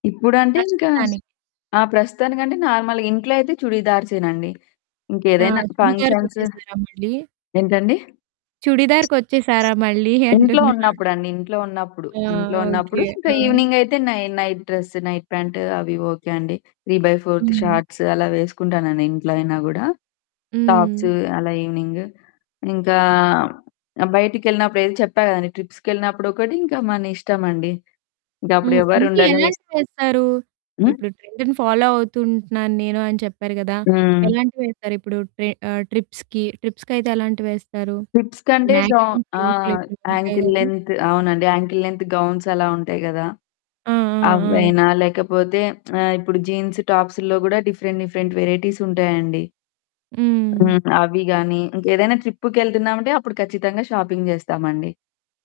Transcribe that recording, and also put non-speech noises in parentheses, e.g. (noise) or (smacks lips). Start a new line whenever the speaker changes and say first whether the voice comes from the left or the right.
left: ఇప్పుడంటే ఇంకా
right: ప్రస్తుతానికి
left: ఆ! ప్రస్తుతానికంటే నార్మల్‌గా ఇంట్లో అయితే చుడిదర్సే‌నండి.
right: ఆ!
left: ఇంకేదైనా
right: చుడిదార్‌
left: ఫంక్షన్సు
right: కొచ్చేసారా మళ్ళీ?
left: ఏంటండి?
right: చుడిదార్‌‌కొచ్చేసారా మళ్ళీ
left: ఇంట్లో
right: అంటున్నా.
left: ఉన్నప్పుడండి. ఇంట్లో ఉన్నప్పుడు.
right: ఆ!
left: ఇంట్లో
right: ఓకే.
left: ఉన్నప్పుడు ఇంకా
right: ఆ!
left: ఈవెనింగ్ అయితే నై నైట్ డ్రెస్, నైట్ ప్యాంట్ అవి ఓకే అండి. 3/4త్
right: హ్మ్.
left: షార్ట్స్ అలా వేసుకుంటానండి ఇంట్లో అయినా కూడా. టాప్స్,
right: హ్మ్.
left: అలా ఈవెనింగ్. ఇంకా ఆహ్, బయటికెళ్ళినప్పుడు ఏదో చెప్పాను కదండీ, ట్రిప్స్‌కెళ్ళినప్పుడు ఒకటి, ఇంకా మన ఇష్టం అండి. ఇంకా అప్పుడు
right: హ్మ్.
left: ఎవరు
right: అంటే
left: ఉండలే‌స్
right: ఎలాంటివేస్తారు?
left: హ్మ్!
right: ఇప్పుడు ట్రెండ్‌ని ఫాలో అవుతూ ఉంటున్నాను నేను అని చెప్పారు కదా!
left: హ్మ్.
right: ఎలాంటివి వేస్తారు ఇప్పుడు? ట్రే ఆహ్, ట్రిప్స్‌కి, ట్రిప్స్‌కైతే ఎలాంటివి వేస్తారు?
left: ట్రిప్స్‌
right: ఈ
left: కంటే జో
right: మ్యాక్సిన్ సూట్లే
left: ఆహ్,
right: ఎక్కువ గుంటాయి
left: యాంకిల్
right: కదా!
left: లెంగ్త్ అవునండి. యాంకిల్ లెంగ్త్ గౌన్స్ అలా ఉంటాయి కదా!
right: ఆ! ఆ! ఆ!
left: అ‌వైనా లేకపోతే, (smacks lips) ఆహ్, ఇప్పుడు జీన్స్ టాప్స్‌లో కూడా డిఫరెంట్ డిఫరెంట్ వెరైటీస్ ఉంటాయండి.
right: హ్మ్.
left: హ్మ్. అవి గాని. ఇంక ఏదైనా ట్రిప్పుకి ఎళ్తున్నామంటే అప్పుడు ఖచ్చితంగా షాపింగ్ చేస్తామండి.